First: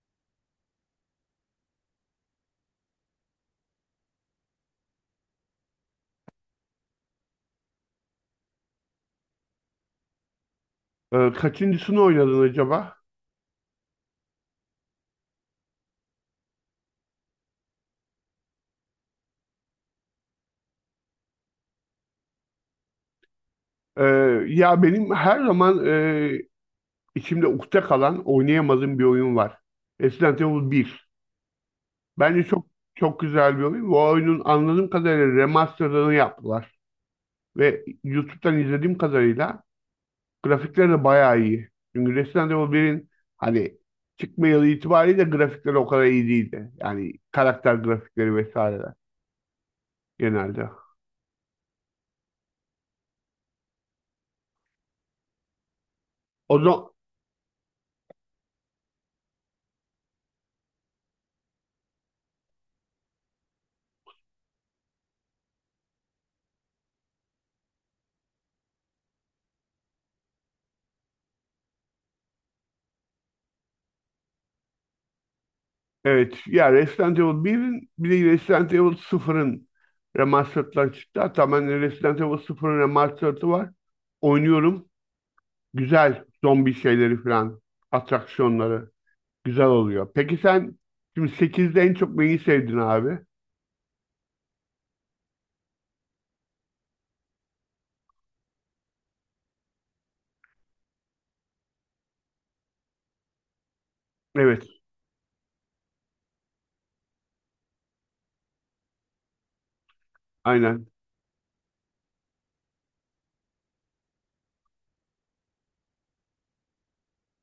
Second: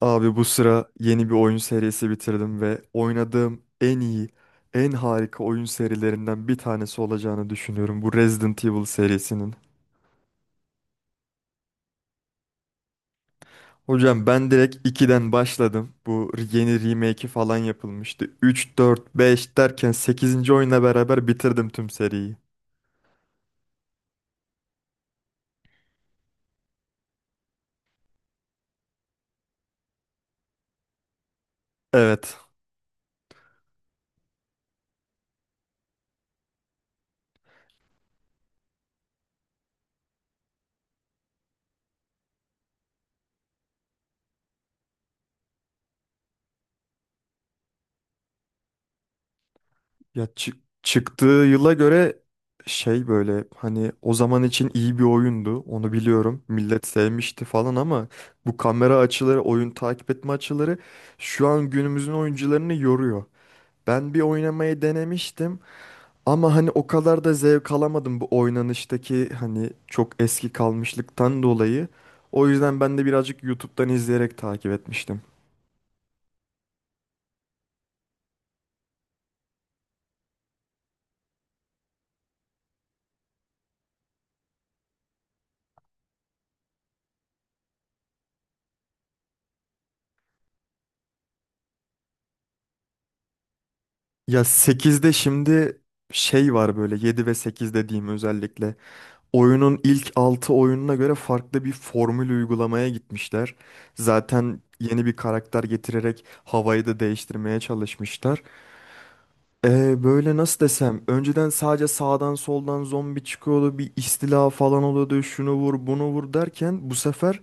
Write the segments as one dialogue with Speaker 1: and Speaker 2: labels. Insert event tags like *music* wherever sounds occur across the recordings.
Speaker 1: Abi bu sıra yeni bir oyun serisi bitirdim ve oynadığım en iyi, en harika oyun serilerinden bir tanesi olacağını düşünüyorum bu Resident Evil serisinin.
Speaker 2: Kaçıncısını oynadın acaba?
Speaker 1: Hocam ben direkt 2'den başladım. Bu yeni remake'i falan yapılmıştı. Üç 4 5 derken sekizinci oyunla beraber bitirdim tüm seriyi.
Speaker 2: Ee, ya benim her zaman içimde ukde kalan oynayamadığım bir oyun var. Resident Evil 1.
Speaker 1: Evet.
Speaker 2: Bence çok çok güzel bir oyun. Bu oyunun anladığım kadarıyla remasterını yaptılar. Ve YouTube'dan izlediğim kadarıyla grafikleri de bayağı iyi. Çünkü Resident Evil 1'in hani çıkma yılı itibariyle grafikleri o kadar iyi değildi. Yani karakter grafikleri vesaireler
Speaker 1: Ya
Speaker 2: genelde.
Speaker 1: çıktığı yıla göre şey böyle hani o zaman için iyi bir oyundu onu biliyorum.
Speaker 2: O
Speaker 1: Millet
Speaker 2: zaman.
Speaker 1: sevmişti falan ama bu kamera açıları, oyun takip etme açıları şu an günümüzün oyuncularını yoruyor. Ben bir oynamayı denemiştim ama hani o kadar da zevk alamadım bu oynanıştaki hani çok eski kalmışlıktan dolayı. O yüzden ben de birazcık YouTube'dan izleyerek takip etmiştim.
Speaker 2: Evet. Ya Resident Evil 1'in bir de Resident Evil 0'ın remastered'ları çıktı. Hatta ben Resident Evil 0'ın remastered'ı var. Oynuyorum. Güzel. Zombi şeyleri falan. Atraksiyonları. Güzel oluyor. Peki sen şimdi 8'de en çok neyi sevdin abi?
Speaker 1: Ya 8'de şimdi şey var böyle 7 ve 8 dediğim özellikle. Oyunun ilk 6 oyununa göre farklı bir formül uygulamaya gitmişler. Zaten
Speaker 2: Evet.
Speaker 1: yeni bir karakter getirerek havayı da değiştirmeye çalışmışlar. Böyle nasıl
Speaker 2: Aynen.
Speaker 1: desem, önceden sadece sağdan soldan zombi çıkıyordu, bir istila falan oluyordu, şunu vur, bunu vur derken bu sefer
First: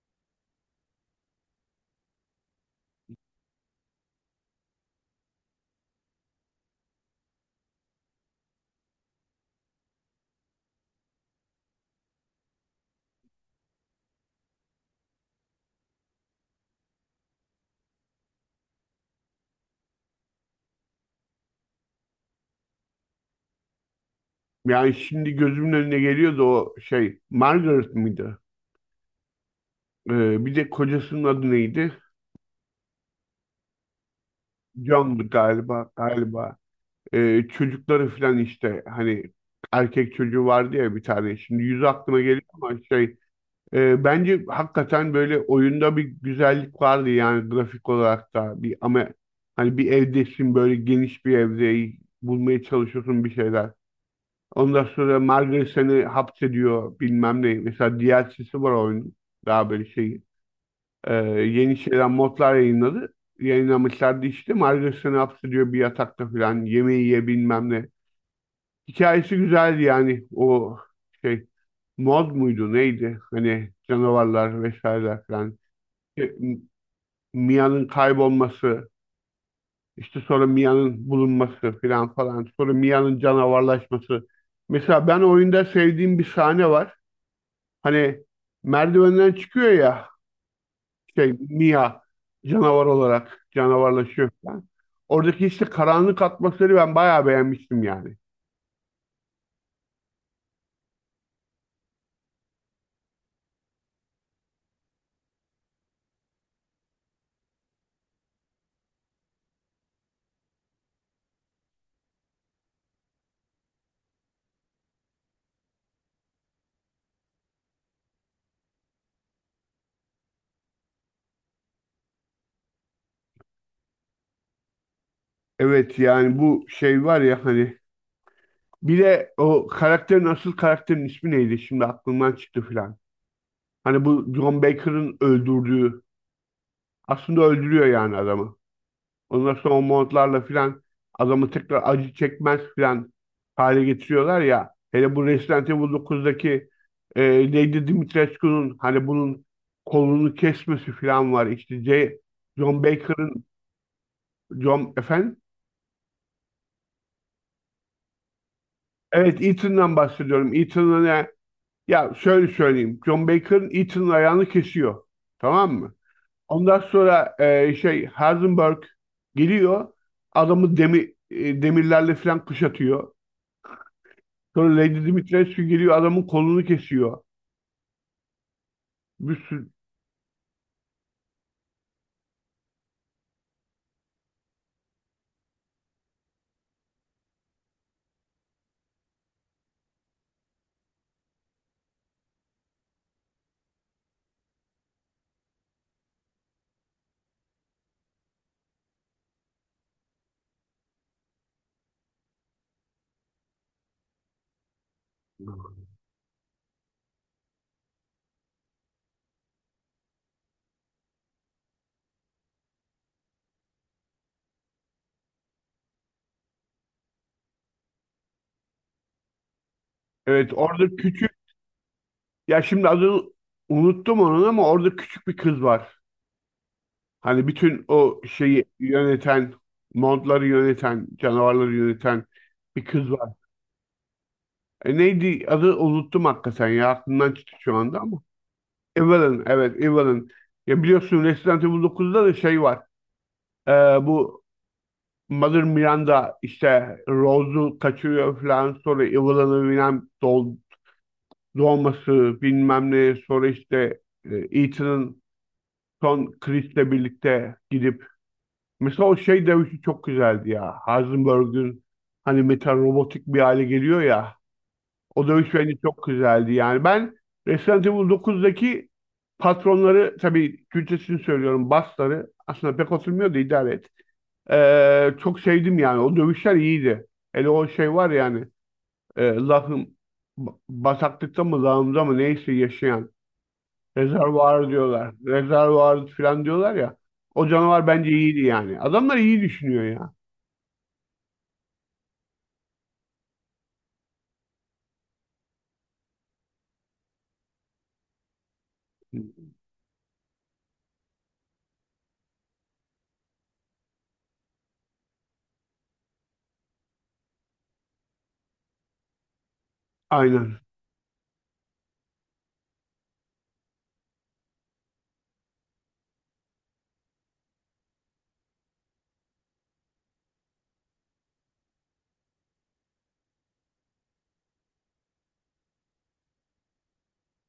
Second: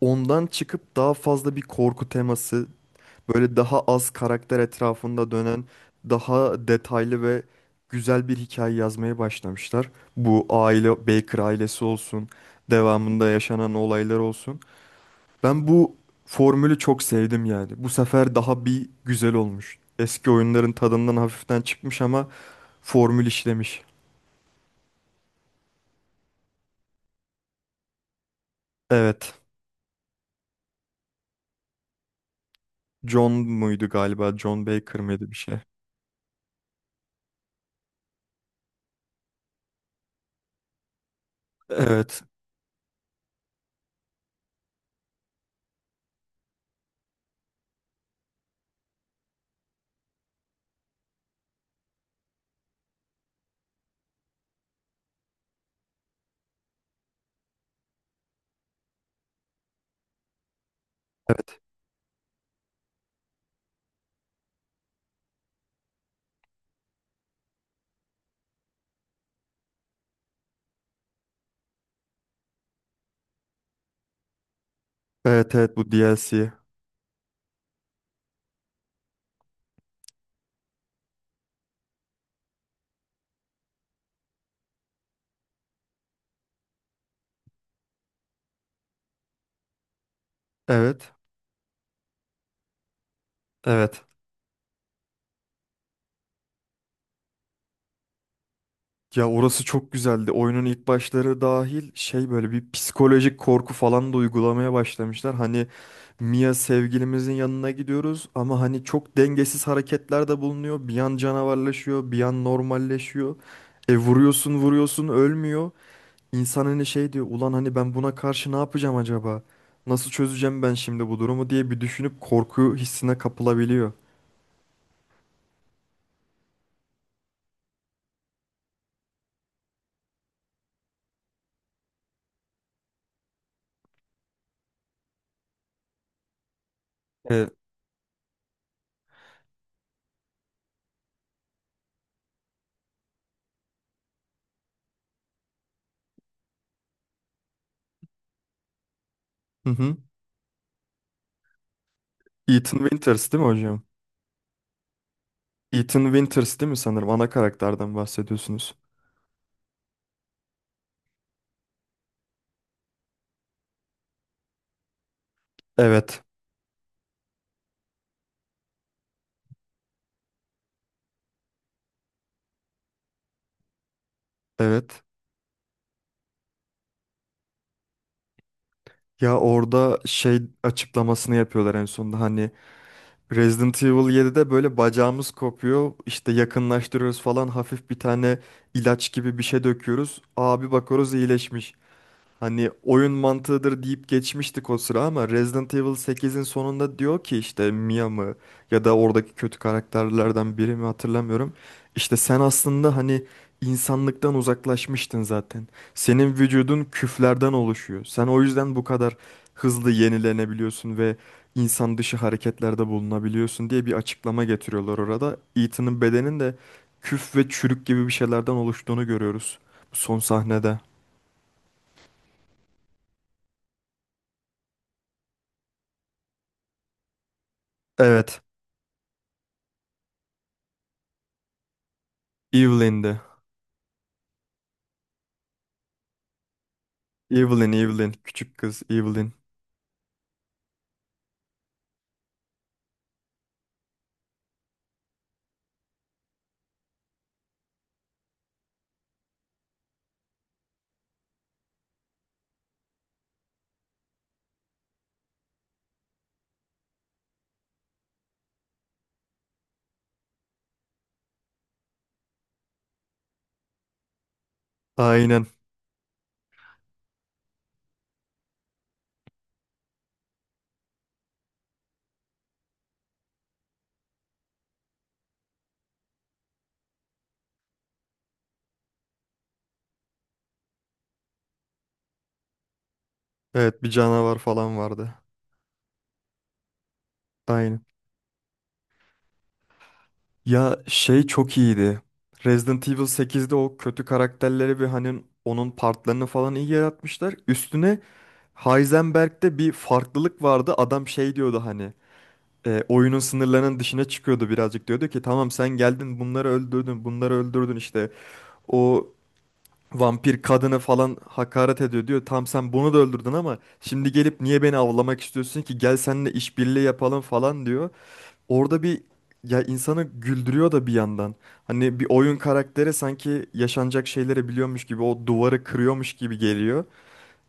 Speaker 1: ondan çıkıp daha fazla bir korku teması, böyle daha az karakter etrafında dönen, daha detaylı ve güzel bir hikaye yazmaya başlamışlar. Bu aile, Baker ailesi olsun, devamında yaşanan olaylar olsun. Ben bu formülü çok sevdim yani. Bu sefer daha bir güzel olmuş. Eski oyunların tadından hafiften çıkmış ama formül işlemiş.
Speaker 2: Yani şimdi gözümün önüne geliyordu o şey. Margaret mıydı?
Speaker 1: Evet.
Speaker 2: Bir de kocasının adı neydi?
Speaker 1: John muydu galiba? John Baker mıydı
Speaker 2: John'du
Speaker 1: bir şey?
Speaker 2: galiba. Galiba. Çocukları falan işte hani erkek çocuğu vardı ya bir tane. Şimdi yüzü aklıma
Speaker 1: Evet.
Speaker 2: geliyor ama şey bence hakikaten böyle oyunda bir güzellik vardı yani grafik olarak da bir ama hani bir evdesin böyle geniş bir evde bulmaya çalışıyorsun bir şeyler. Ondan sonra Margaret seni hapsediyor bilmem ne. Mesela DLC'si var oyunun. Daha böyle şey
Speaker 1: Evet.
Speaker 2: yeni şeyler modlar yayınladı. Yayınlamışlardı işte. Margaret seni hapsediyor bir yatakta falan. Yemeği ye bilmem ne. Hikayesi güzeldi yani o şey mod muydu neydi? Hani canavarlar vesaireler
Speaker 1: Evet,
Speaker 2: falan.
Speaker 1: evet, bu
Speaker 2: İşte
Speaker 1: DLC.
Speaker 2: Mia'nın kaybolması, işte sonra Mia'nın bulunması falan falan. Sonra Mia'nın canavarlaşması. Mesela ben oyunda sevdiğim bir sahne var. Hani merdivenden çıkıyor ya
Speaker 1: Evet.
Speaker 2: şey Mia canavar olarak
Speaker 1: Evet.
Speaker 2: canavarlaşıyor falan. Oradaki işte karanlık atmosferi ben bayağı beğenmiştim yani.
Speaker 1: Ya orası çok güzeldi. Oyunun ilk başları dahil şey böyle bir psikolojik korku falan da uygulamaya başlamışlar. Hani Mia sevgilimizin yanına gidiyoruz ama hani çok dengesiz hareketler de bulunuyor. Bir an canavarlaşıyor, bir an normalleşiyor. E vuruyorsun vuruyorsun, ölmüyor. İnsan hani şey diyor, ulan hani ben buna karşı ne yapacağım acaba? Nasıl çözeceğim ben şimdi bu durumu diye bir düşünüp korku hissine kapılabiliyor.
Speaker 2: Evet, yani bu şey var ya hani bir de o karakterin, asıl karakterin ismi neydi? Şimdi aklımdan çıktı filan. Hani bu John Baker'ın öldürdüğü, aslında
Speaker 1: E,
Speaker 2: öldürüyor yani adamı. Ondan sonra o montlarla filan adamı tekrar acı çekmez filan hale getiriyorlar ya. Hele bu Resident Evil 9'daki e, Lady Dimitrescu'nun hani bunun
Speaker 1: hı hı.
Speaker 2: kolunu kesmesi filan var. İşte
Speaker 1: Ethan
Speaker 2: John
Speaker 1: Winters değil
Speaker 2: Baker'ın.
Speaker 1: mi hocam?
Speaker 2: John efendim.
Speaker 1: Ethan Winters değil mi sanırım? Ana karakterden bahsediyorsunuz.
Speaker 2: Evet, Ethan'dan bahsediyorum. Ya şöyle söyleyeyim. John Baker'ın Eaton'un ayağını kesiyor. Tamam mı?
Speaker 1: Evet.
Speaker 2: Ondan sonra şey Heisenberg geliyor. Adamı demirlerle falan kuşatıyor. Sonra
Speaker 1: Evet.
Speaker 2: Lady Dimitrescu geliyor adamın kolunu kesiyor.
Speaker 1: Ya
Speaker 2: Bir sürü.
Speaker 1: orada şey açıklamasını yapıyorlar en sonunda hani Resident Evil 7'de böyle bacağımız kopuyor işte yakınlaştırıyoruz falan hafif bir tane ilaç gibi bir şey döküyoruz. Abi bakıyoruz iyileşmiş. Hani oyun mantığıdır deyip geçmiştik o sıra ama Resident Evil 8'in sonunda diyor ki işte Mia mı ya da oradaki kötü karakterlerden biri mi hatırlamıyorum. İşte sen aslında hani insanlıktan uzaklaşmıştın zaten. Senin vücudun küflerden oluşuyor. Sen o yüzden bu kadar hızlı yenilenebiliyorsun ve insan dışı hareketlerde bulunabiliyorsun diye bir açıklama getiriyorlar orada. Ethan'ın bedenin de küf ve çürük gibi bir şeylerden oluştuğunu görüyoruz bu son
Speaker 2: Evet,
Speaker 1: sahnede.
Speaker 2: orada küçük. Ya şimdi adını unuttum onun ama orada küçük bir kız var. Hani bütün o
Speaker 1: Evet.
Speaker 2: şeyi yöneten, montları yöneten, canavarları yöneten bir kız
Speaker 1: Evelyn'di.
Speaker 2: var. Neydi adı unuttum hakikaten ya aklımdan çıktı
Speaker 1: Evelyn,
Speaker 2: şu anda
Speaker 1: Evelyn.
Speaker 2: ama.
Speaker 1: Küçük kız Evelyn.
Speaker 2: Evelyn, evet Evelyn. Ya biliyorsun Resident Evil 9'da da şey var. Ee, bu Mother Miranda işte Rose'u kaçırıyor falan. Sonra Evelyn'ı bilmem doğması bilmem ne. Sonra işte Ethan'ın son Chris'le birlikte gidip. Mesela o şey dövüşü çok güzeldi ya. Heisenberg'ün hani metal robotik bir hale geliyor ya. O
Speaker 1: Aynen.
Speaker 2: dövüş bence çok güzeldi yani. Ben Resident Evil 9'daki patronları, tabii Türkçesini söylüyorum basları aslında pek oturmuyor da idare et. Çok sevdim yani. O dövüşler iyiydi. Hele o şey var yani lahım bataklıkta mı lağımda mı neyse yaşayan
Speaker 1: Evet, bir canavar
Speaker 2: rezervuar
Speaker 1: falan vardı.
Speaker 2: diyorlar. Rezervuar falan diyorlar ya. O
Speaker 1: Aynen.
Speaker 2: canavar bence iyiydi yani. Adamlar iyi düşünüyor ya.
Speaker 1: Ya şey çok iyiydi. Resident Evil 8'de o kötü karakterleri ve hani onun partlarını falan iyi yaratmışlar. Üstüne Heisenberg'de bir farklılık vardı. Adam şey diyordu, hani oyunun sınırlarının dışına çıkıyordu birazcık. Diyordu ki tamam sen geldin bunları öldürdün bunları öldürdün işte. O vampir
Speaker 2: Aynen.
Speaker 1: kadını falan hakaret ediyor diyor. Tam sen bunu da öldürdün ama şimdi gelip niye beni avlamak istiyorsun ki? Gel seninle işbirliği yapalım falan diyor. Orada bir, ya, insanı güldürüyor da bir yandan. Hani bir oyun karakteri sanki yaşanacak şeyleri biliyormuş gibi o duvarı kırıyormuş gibi geliyor.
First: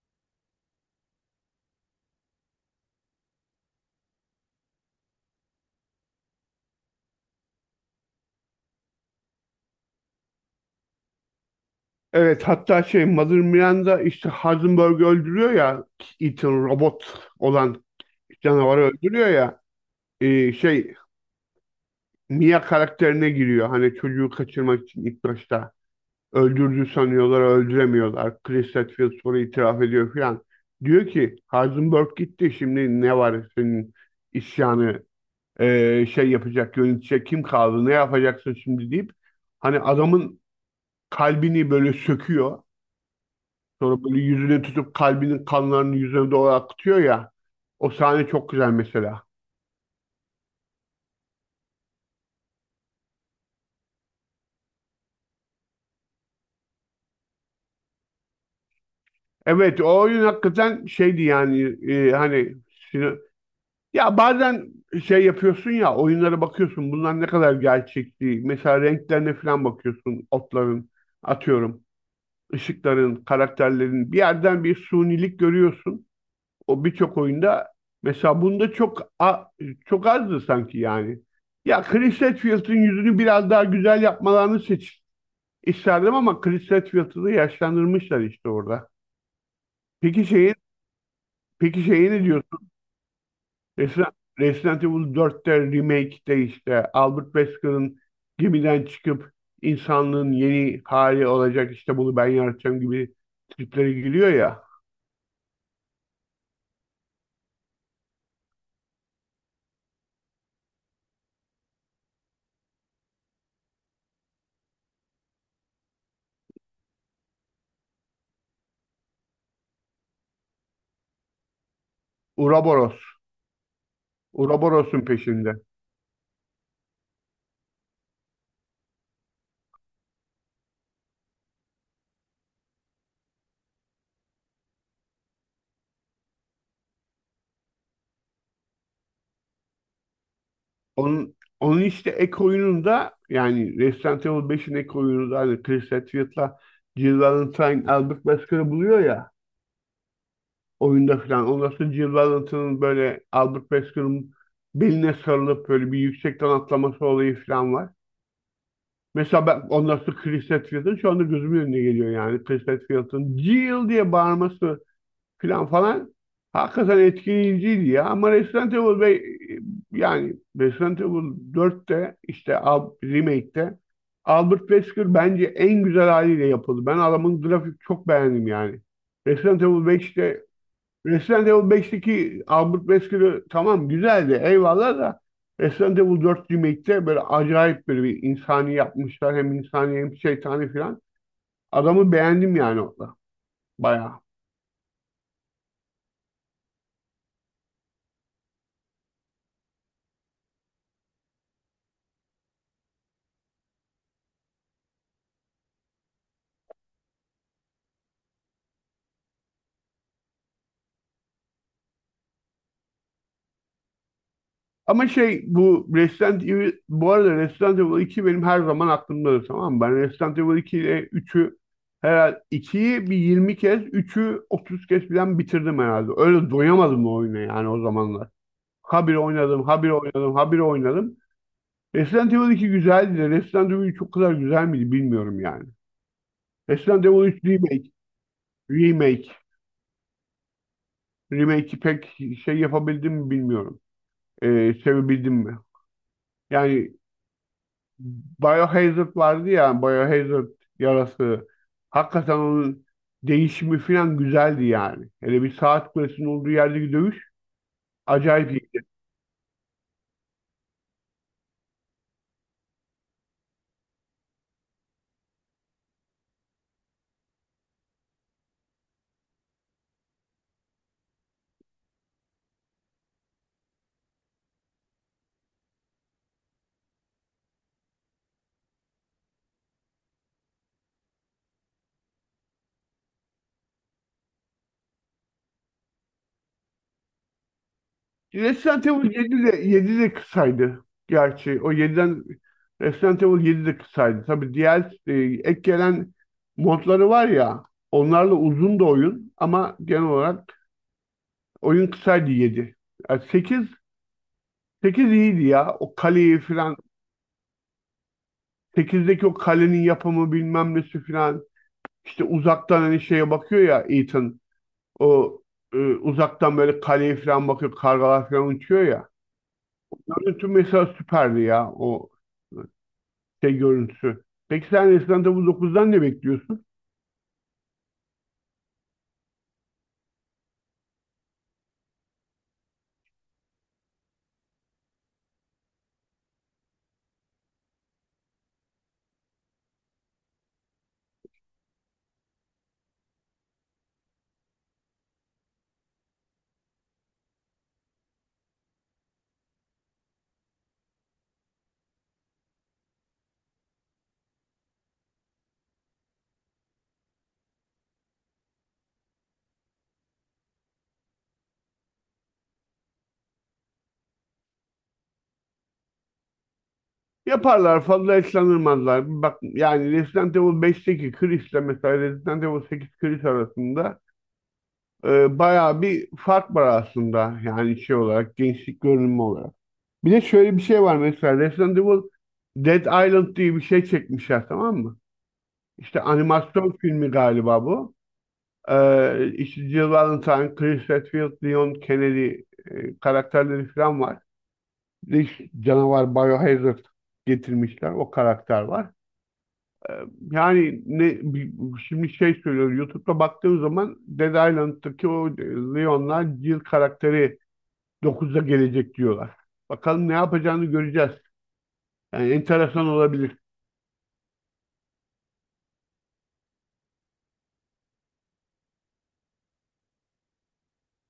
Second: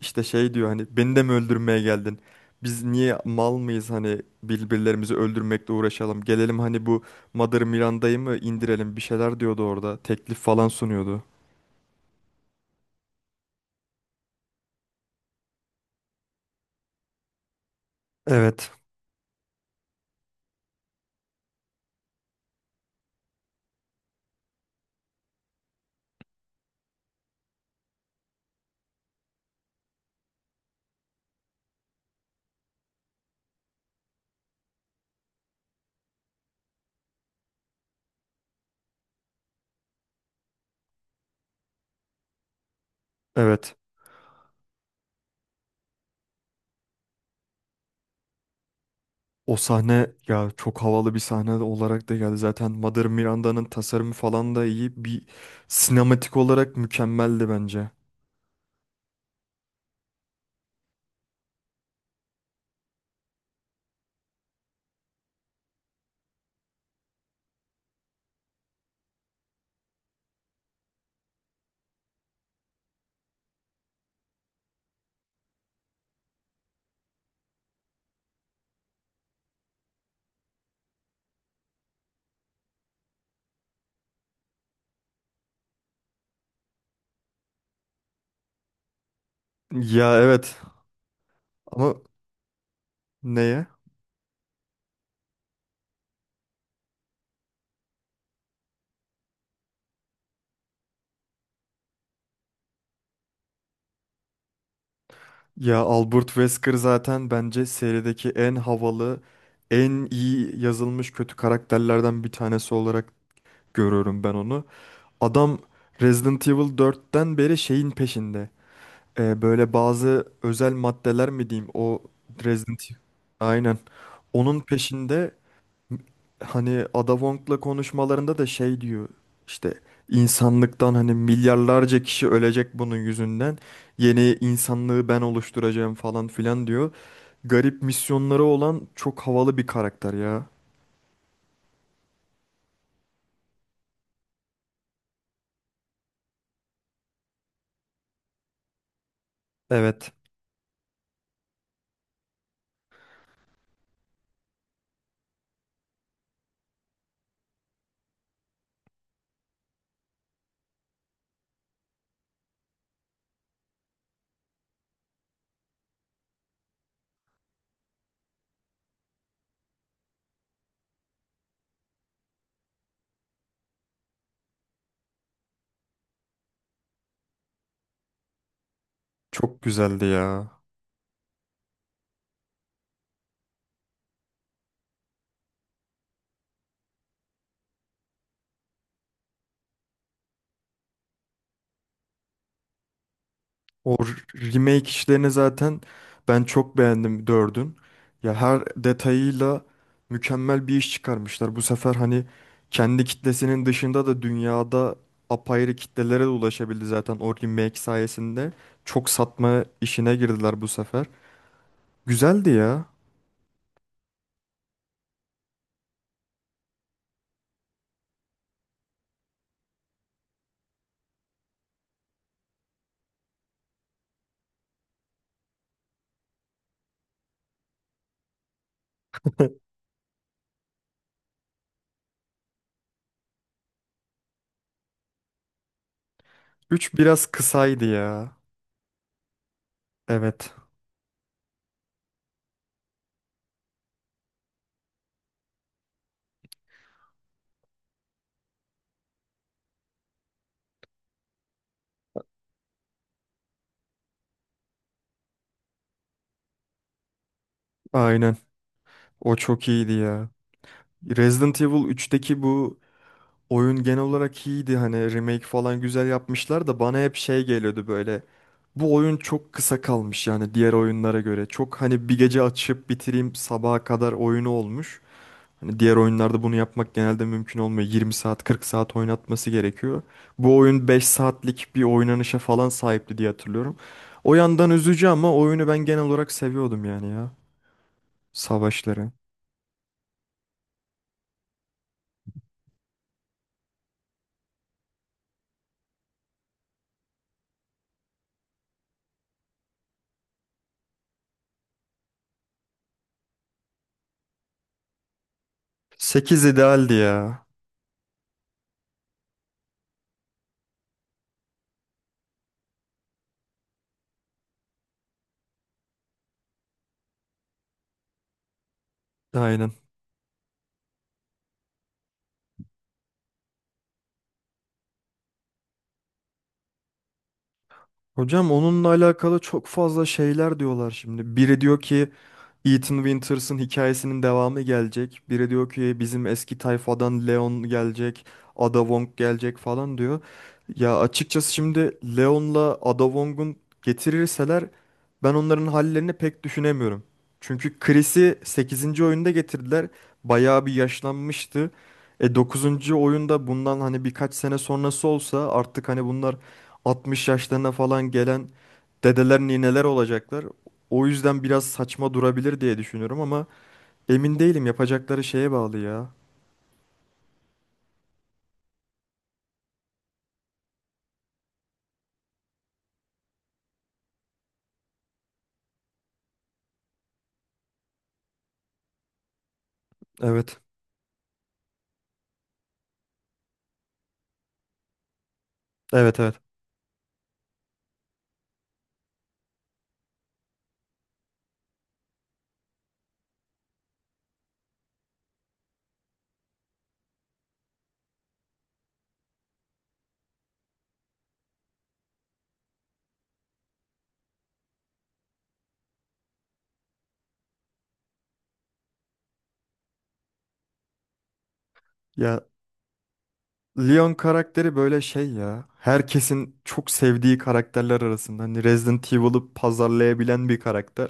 Speaker 1: İşte şey diyor hani beni de mi öldürmeye geldin? Biz niye mal mıyız hani birbirlerimizi öldürmekle uğraşalım. Gelelim hani bu Mother Miranda'yı mı indirelim bir şeyler diyordu orada. Teklif falan sunuyordu.
Speaker 2: Evet, hatta şey Mother Miranda işte Heisenberg'i öldürüyor ya, Ethan robot olan
Speaker 1: Evet.
Speaker 2: canavarı öldürüyor ya, şey Mia karakterine giriyor. Hani çocuğu kaçırmak için ilk başta öldürdü sanıyorlar, öldüremiyorlar. Chris Redfield sonra itiraf ediyor falan. Diyor ki Heisenberg gitti, şimdi ne var senin isyanı şey yapacak, yönetecek kim kaldı, ne yapacaksın şimdi deyip hani adamın kalbini böyle söküyor.
Speaker 1: Evet.
Speaker 2: Sonra böyle yüzüne tutup kalbinin kanlarını yüzüne doğru akıtıyor ya. O sahne çok güzel mesela.
Speaker 1: O sahne ya çok havalı bir sahne olarak da geldi. Zaten Mother Miranda'nın tasarımı falan da iyi. Bir sinematik olarak mükemmeldi bence.
Speaker 2: Evet, o oyun hakikaten şeydi yani hani sino- ya bazen şey yapıyorsun ya oyunlara bakıyorsun bunlar ne kadar gerçekçi. Mesela renklerine falan bakıyorsun otların, atıyorum ışıkların, karakterlerin bir yerden bir sunilik görüyorsun. O birçok oyunda mesela bunda çok azdı sanki yani. Ya Chris Redfield'ın yüzünü biraz daha güzel yapmalarını isterdim ama Chris Redfield'ı da yaşlandırmışlar işte orada.
Speaker 1: Ya,
Speaker 2: Peki şeyi
Speaker 1: evet
Speaker 2: peki
Speaker 1: ama
Speaker 2: şeyi ne diyorsun?
Speaker 1: neye?
Speaker 2: Resident Evil 4'te remake'de işte Albert Wesker'ın gemiden çıkıp insanlığın yeni hali olacak, işte bunu ben yaratacağım gibi triplere giriyor ya.
Speaker 1: Ya Albert Wesker zaten bence serideki en havalı, en iyi yazılmış kötü karakterlerden bir tanesi olarak görüyorum ben onu. Adam Resident Evil dört'ten beri şeyin peşinde. Böyle bazı özel maddeler mi diyeyim o Resident
Speaker 2: Ouroboros.
Speaker 1: Evil. Aynen. Onun
Speaker 2: Ouroboros'un
Speaker 1: peşinde.
Speaker 2: peşinde.
Speaker 1: Hani Ada Wong'la konuşmalarında da şey diyor işte insanlıktan hani milyarlarca kişi ölecek bunun yüzünden yeni insanlığı ben oluşturacağım falan filan diyor. Garip misyonları olan çok havalı bir karakter ya.
Speaker 2: Onun işte ek oyununda yani Resident Evil 5'in ek oyununda hani Chris Hadfield'la Jill Valentine Albert Basker'ı buluyor ya
Speaker 1: Evet.
Speaker 2: oyunda falan. Ondan sonra Jill Valentine'ın böyle Albert Basker'ın beline sarılıp böyle bir yüksekten atlaması olayı falan var. Mesela ben ondan sonra Chris Hadfield'ın şu anda gözümün önüne geliyor yani. Chris Hadfield'ın Jill diye bağırması filan falan hakikaten etkileyiciydi ya. Ama Resident Evil ve yani Resident Evil 4'te işte remake'te Albert Wesker bence en güzel haliyle yapıldı. Ben adamın grafik çok beğendim yani.
Speaker 1: Çok
Speaker 2: Resident Evil
Speaker 1: güzeldi
Speaker 2: 5'te
Speaker 1: ya.
Speaker 2: Resident Evil 5'teki Albert Wesker'ı tamam güzeldi eyvallah da Resident Evil 4 remake'te böyle acayip böyle bir insani yapmışlar. Hem insani hem şeytani filan. Adamı beğendim yani orada.
Speaker 1: O
Speaker 2: Bayağı.
Speaker 1: r- Remake işlerini zaten ben çok beğendim dördün. Ya her detayıyla mükemmel bir iş çıkarmışlar. Bu sefer hani kendi kitlesinin dışında da dünyada apayrı kitlelere de ulaşabildi zaten o remake sayesinde. Çok satma işine girdiler bu sefer. Güzeldi ya.
Speaker 2: Ama şey bu Resident Evil, bu arada Resident Evil 2 benim her zaman aklımdadır tamam mı? Ben Resident Evil 2 ile 3'ü herhalde 2'yi bir 20 kez, 3'ü 30 kez falan bitirdim herhalde. Öyle doyamadım o oyuna yani o zamanlar. Habire
Speaker 1: *laughs*
Speaker 2: oynadım, habire oynadım, habire oynadım. Resident Evil 2 güzeldi de Resident Evil 3 o kadar güzel miydi bilmiyorum yani.
Speaker 1: 3
Speaker 2: Resident Evil
Speaker 1: biraz
Speaker 2: 3
Speaker 1: kısaydı ya.
Speaker 2: Remake,
Speaker 1: Evet.
Speaker 2: Remake'i pek şey yapabildim mi bilmiyorum. Sevebildim mi? Yani Biohazard vardı ya, Biohazard yarası. Hakikaten onun değişimi falan güzeldi yani. Hele bir saat kulesinin olduğu yerdeki dövüş
Speaker 1: Aynen.
Speaker 2: acayip iyiydi.
Speaker 1: O çok iyiydi ya. Resident Evil üçteki bu oyun genel olarak iyiydi hani remake falan güzel yapmışlar da bana hep şey geliyordu böyle. Bu oyun çok kısa kalmış yani diğer oyunlara göre. Çok hani bir gece açıp bitireyim sabaha kadar oyunu olmuş. Hani diğer oyunlarda bunu yapmak genelde mümkün olmuyor. 20 saat 40 saat oynatması gerekiyor. Bu oyun 5 saatlik bir oynanışa falan sahipti diye hatırlıyorum. O yandan üzücü ama oyunu ben genel olarak seviyordum yani ya.
Speaker 2: Resident
Speaker 1: Savaşları.
Speaker 2: Evil 7 de, 7 de kısaydı. Gerçi o yediden Resident Evil 7 de kısaydı. Tabii diğer e, ek gelen modları var ya, onlarla uzun da oyun ama genel olarak oyun kısaydı 7. Yani 8 iyiydi ya. O kaleyi
Speaker 1: Sekiz
Speaker 2: falan
Speaker 1: idealdi ya.
Speaker 2: 8'deki o kalenin yapımı bilmem nesi filan, işte uzaktan hani şeye bakıyor ya Ethan, o uzaktan böyle kaleye filan bakıyor kargalar filan uçuyor ya.
Speaker 1: Aynen.
Speaker 2: Görüntü mesela süperdi ya o şey görüntüsü. Peki sen Resident Evil 9'dan ne bekliyorsun?
Speaker 1: Hocam onunla alakalı çok fazla şeyler diyorlar şimdi. Biri diyor ki Ethan Winters'ın hikayesinin devamı gelecek. Biri diyor ki bizim eski tayfadan Leon gelecek, Ada Wong gelecek falan diyor. Ya açıkçası şimdi Leon'la Ada Wong'un getirirseler ben onların hallerini pek düşünemiyorum. Çünkü Chris'i sekizinci oyunda getirdiler. Bayağı bir yaşlanmıştı. E dokuzuncu oyunda bundan hani birkaç sene sonrası olsa artık hani bunlar 60 yaşlarına falan gelen dedeler nineler olacaklar. O yüzden biraz saçma durabilir diye düşünüyorum ama emin değilim yapacakları şeye bağlı ya.
Speaker 2: Yaparlar fazla eslanırmazlar. Bak yani Resident Evil 5'teki Chris'le mesela Resident Evil 8 Chris arasında bayağı bir fark var aslında. Yani şey olarak, gençlik görünümü olarak. Bir de şöyle
Speaker 1: Evet.
Speaker 2: bir şey var mesela Resident Evil, Dead Island diye bir şey çekmişler tamam mı? İşte
Speaker 1: Evet, evet.
Speaker 2: animasyon filmi galiba bu. İşte Jill Valentine, Chris Redfield, Leon Kennedy karakterleri falan var. Bir de işte canavar Biohazard getirmişler. O karakter var. Ee, yani şimdi şey söylüyor, YouTube'da baktığım zaman Dead Island'daki o Leon'la Jill karakteri 9'da gelecek diyorlar. Bakalım ne yapacağını göreceğiz. Yani
Speaker 1: Ya
Speaker 2: enteresan olabilir.
Speaker 1: Leon karakteri böyle şey ya. Herkesin çok sevdiği karakterler arasında. Hani Resident Evil'ı pazarlayabilen bir karakter.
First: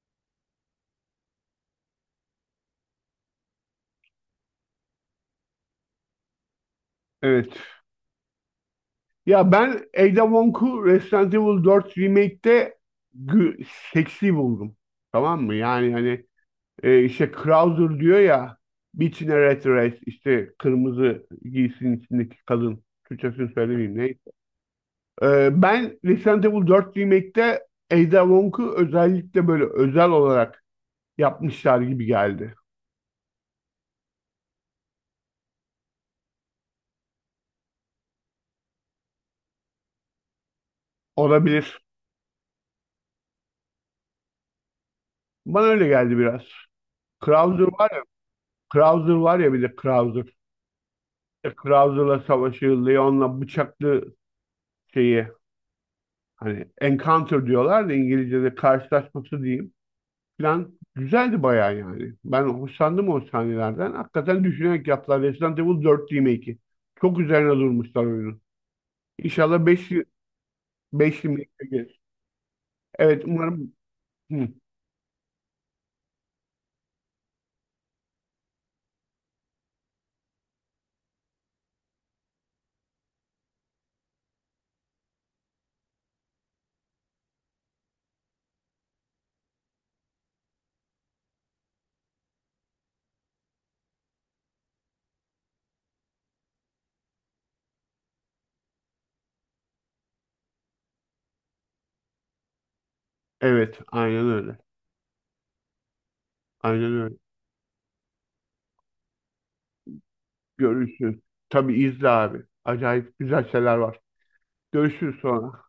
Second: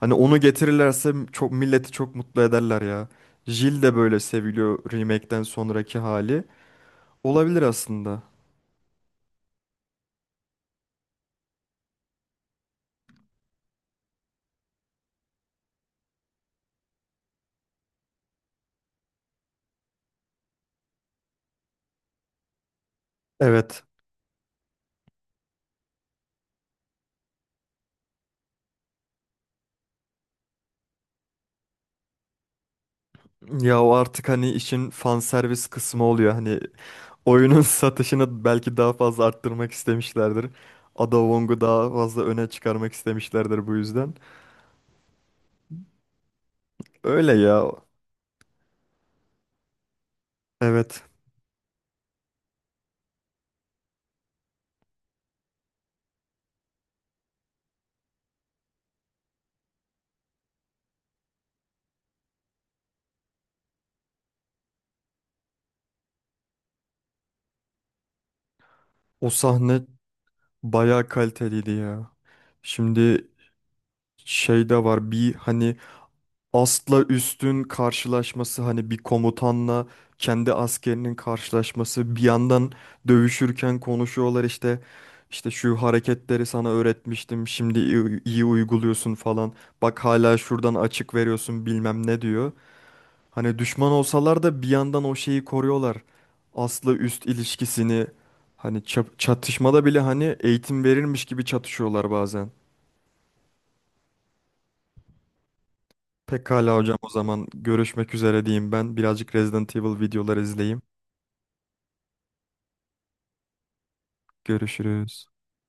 Speaker 1: Hani onu getirirlerse çok milleti çok mutlu ederler ya. Jill de böyle seviliyor remake'den sonraki hali.
Speaker 2: Evet.
Speaker 1: Olabilir aslında.
Speaker 2: Ya ben Ada Wong'u Resident Evil 4 Remake'te gü- seksi buldum. Tamam mı? Yani hani işte Krauser diyor ya, Bitch in a Red Dress, işte kırmızı giysinin içindeki kadın. Türkçesini
Speaker 1: Evet.
Speaker 2: söylemeyeyim neyse. Ben Resident Evil 4 Remake'te Ada Wong'u özellikle böyle özel olarak yapmışlar gibi geldi.
Speaker 1: Ya o artık hani işin fan servis kısmı oluyor. Hani oyunun *laughs* satışını belki daha fazla arttırmak istemişlerdir. Ada Wong'u
Speaker 2: Olabilir.
Speaker 1: daha fazla öne çıkarmak istemişlerdir bu yüzden.
Speaker 2: Bana öyle geldi biraz.
Speaker 1: Öyle
Speaker 2: Krauser
Speaker 1: ya.
Speaker 2: var ya, Krauser var ya bir de Krauser.
Speaker 1: Evet.
Speaker 2: İşte Krauser'la savaşı, Leon'la bıçaklı şeyi, hani encounter diyorlar da İngilizce'de, karşılaşması diyeyim. Plan güzeldi bayağı yani. Ben hoşlandım o sahnelerden. Hakikaten düşünerek yaptılar. Resident Evil 4 remake'i. Çok üzerine durmuşlar oyunun.
Speaker 1: O
Speaker 2: İnşallah
Speaker 1: sahne bayağı
Speaker 2: 5 remake'e
Speaker 1: kaliteliydi
Speaker 2: gelir.
Speaker 1: ya.
Speaker 2: Evet
Speaker 1: Şimdi
Speaker 2: umarım. Hı,
Speaker 1: şey de var bir hani astla üstün karşılaşması, hani bir komutanla kendi askerinin karşılaşması, bir yandan dövüşürken konuşuyorlar, işte işte şu hareketleri sana öğretmiştim şimdi iyi, iyi uyguluyorsun falan, bak hala şuradan açık veriyorsun bilmem ne diyor. Hani düşman olsalar da bir yandan o şeyi koruyorlar. Asla üst ilişkisini hani çatışmada bile hani eğitim verilmiş gibi çatışıyorlar bazen.
Speaker 2: evet aynen öyle.
Speaker 1: Pekala
Speaker 2: Aynen
Speaker 1: hocam o
Speaker 2: öyle.
Speaker 1: zaman görüşmek üzere diyeyim ben. Birazcık Resident Evil videolar izleyeyim.
Speaker 2: Görüşürüz. Tabii izle abi. Acayip güzel şeyler var. Görüşürüz
Speaker 1: Görüşürüz.
Speaker 2: sonra.